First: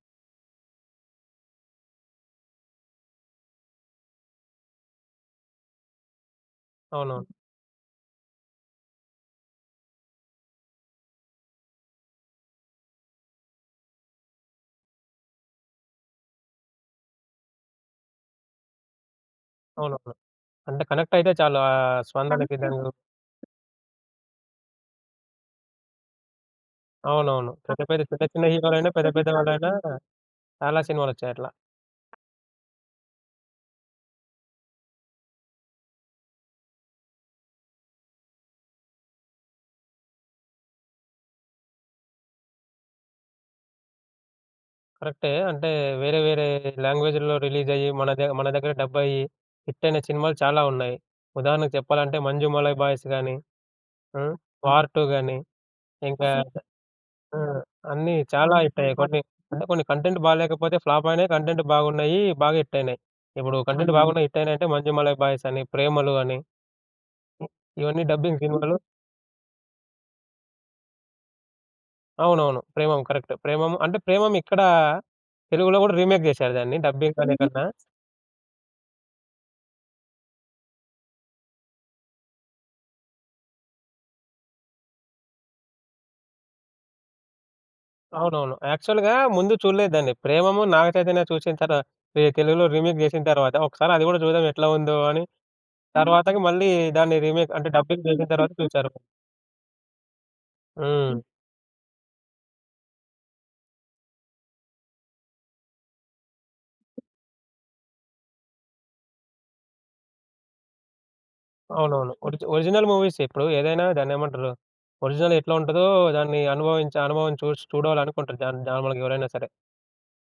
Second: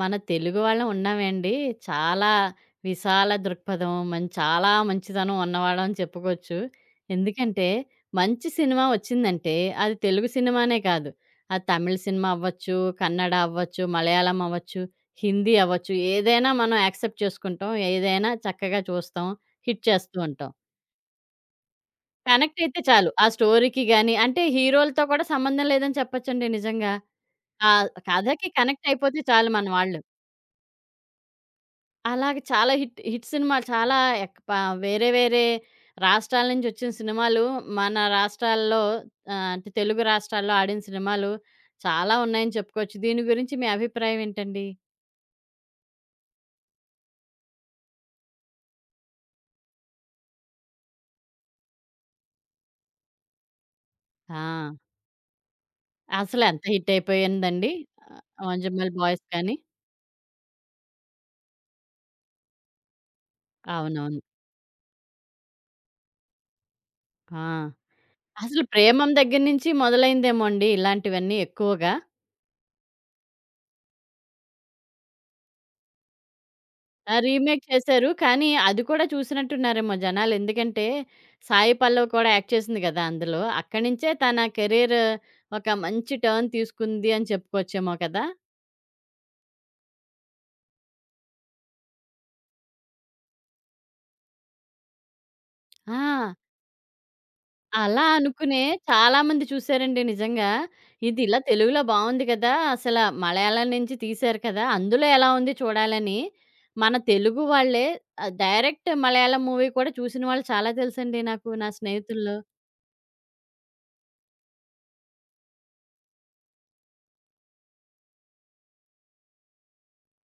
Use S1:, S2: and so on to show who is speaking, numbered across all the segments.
S1: మన తెలుగు వాళ్ళం ఉన్నామే అండి, చాలా విశాల దృక్పథం, మన్ చాలా మంచితనం ఉన్నవాళ్ళని చెప్పుకోవచ్చు.
S2: అవునవును.
S1: ఎందుకంటే మంచి సినిమా ఒచ్చిందంటే అది తెలుగు సినిమానే కాదు. అది తమిళ్ సినిమా అవొచ్చు, కన్నడ అవొచ్చు, మలయాళం అవొచ్చు, హిందీ అవొచ్చు, ఏదైనా మనం యాక్సెప్ట్ చేసుకుంటాం. ఏదైనా చక్కగా చూస్తాం. హిట్
S2: అవునవును.
S1: చేస్తూ ఉంటాం.
S2: అంటే కనెక్ట్ అయితే చాలు. ఆహ్, స్పందన
S1: కనెక్ట్ అయితే
S2: విధంగా
S1: చాలు. ఆ స్టోరీకి గాని, అంటే హీరోలతో కూడా సంబంధం లేదని చెప్పొచ్చండి నిజంగా.
S2: అవునవును. పెద్ద
S1: ఆహ్,
S2: పెద్ద, చిన్న చిన్న
S1: కథకి కనెక్ట్
S2: హీరోలైనా, పెద్ద
S1: అయిపోతే
S2: పెద్ద
S1: చాలు
S2: వాళ్ళైనా
S1: మనవాళ్ళు.
S2: చాలా సినిమాలు వచ్చాయి అట్లా.
S1: అలాగ చాలా హిట్ హిట్ సినిమాలు, చాలా అక్ పా ఆహ్, వేరే వేరే రాష్ట్రాల నుంచొచ్చిన సినిమాలు మన రాష్ట్రాల్లో, ఆహ్, అంటే తెలుగు రాష్ట్రాల్లో ఆడిన సినిమాలు చాలా ఉన్నాయని చెప్పుకోవచ్చు. దీని గురించి మీ అభిప్రాయమేంటండి?
S2: కరెక్టే. అంటే వేరే వేరే లాంగ్వేజిల్లో రిలీజ్ అయ్యి మన దే మన దగ్గర డబ్ అయ్యి హిట్ అయిన సినిమాలు చాలా ఉన్నాయి. ఉదాహరణకు చెప్పాలంటే 'మంజుమలయ్ బాయ్స్' గాని, హ్మ్,
S1: ఆ!
S2: 'వార్ 2' గాని. ఇంకా
S1: అసలెంత హిట్
S2: ఆ!
S1: అయిపోయిందండి.
S2: అన్నీ
S1: ఆహ్,
S2: చాలా హిట్
S1: 'మంజుమలై
S2: అయ్యాయి. కొన్ని
S1: బాయ్స్' కాని.
S2: అంటే కొన్ని కంటెంట్ బాగాలేకపోతే ఫ్లాప్ అయినాయి. కంటెంట్ బాగున్నాయి, బాగా హిట్ అయినాయి. ఇప్పుడు కంటెంట్
S1: అవునవును.
S2: బాగున్నాయి హిట్ అయినాయంటే 'మంజుమలై బాయ్స్' అని, 'ప్రేమలు' అని.
S1: ఆ!
S2: ఇవన్నీ డబ్బింగ్
S1: అసలు
S2: సినిమాలు.
S1: 'ప్రేమమ్' దగ్గర నుంచి మొదలైందేమోండి. ఇలాంటివన్నీ ఎక్కువగా.
S2: అవునవును. 'ప్రేమమ్' కరెక్ట్. 'ప్రేమమ్' అంటే 'ప్రేమమ్' ఇక్కడ తెలుగులో గూడా రీమేక్ జేశారు. దాన్ని
S1: ఆ!
S2: డబ్బింగ్ అనే
S1: రీమేక్
S2: కన్నా.
S1: చేసారు, కానీ అది కూడా చూసినట్టున్నారేమో జనాలెందుకంటే సాయి పల్లవి కూడా యాక్ట్ చేసింది గదా! అందులో. అక్కడ్నించే తన కెరియర్ ఒక మంచి టర్న్ తీసుకుంది అని చెప్పుకోవచ్చేమో కదా!
S2: అవునవును. యాక్చువల్‌గా ముందు చూడలే దాన్ని. 'ప్రేమము' నాగచైతన్య చూసిన తర్వా ఈ తెలుగులో రీమేక్ జేసిన తరువాత ఒకసారి అది గూడా జూదాం ఎట్లా ఉందో అని,
S1: ఆ!
S2: తరువాతకు మళ్ళీ దాన్ని రీమేక్ అంటే
S1: అలా
S2: డబ్బింగ్ చేసిన తర్వాత
S1: అనుకునే
S2: చూసారు.
S1: చాలామంది చూసారండి నిజంగా.
S2: హ్మ్.
S1: ఇదిలా తెలుగులో బాగుంది గదా! అసలు మలయాళం నుంచి తీశారు కదా! అందులో ఎలా ఉంది చూడాలని మన తెలుగు వాళ్ళే ఆహ్, డైరెక్ట్ మలయాళం మూవీ కూడా చూసినవాళ్ళు చాలా తెలుసండి నాకు నా
S2: అవునవును.
S1: స్నేహితుల్లో.
S2: ఒరిజి ఒరిజినల్ మూవీస్ ఇప్పుడు ఏదైనా దాన్నేమంటారు, ఒరిజినల్ ఎట్లుంటదో దాన్ని అనుభవించే అనుభవం చూసి చూడాలనుకుంటారు జన్ నార్మల్‌గా ఎవరైనా సరే.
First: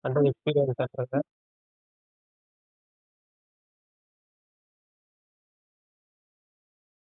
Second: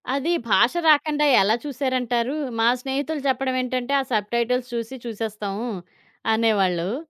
S2: అంటే
S1: అది భాష
S2: ఎక్స్పీరియన్స్ సకరగా
S1: రాకుండా ఎలా చూసారంటారు? మా స్నేహితులు చెప్పేదేంటంటే ఆ సబ్‌-టైటిల్స్ చూసి చూసేస్తాము అనేవాళ్ళు.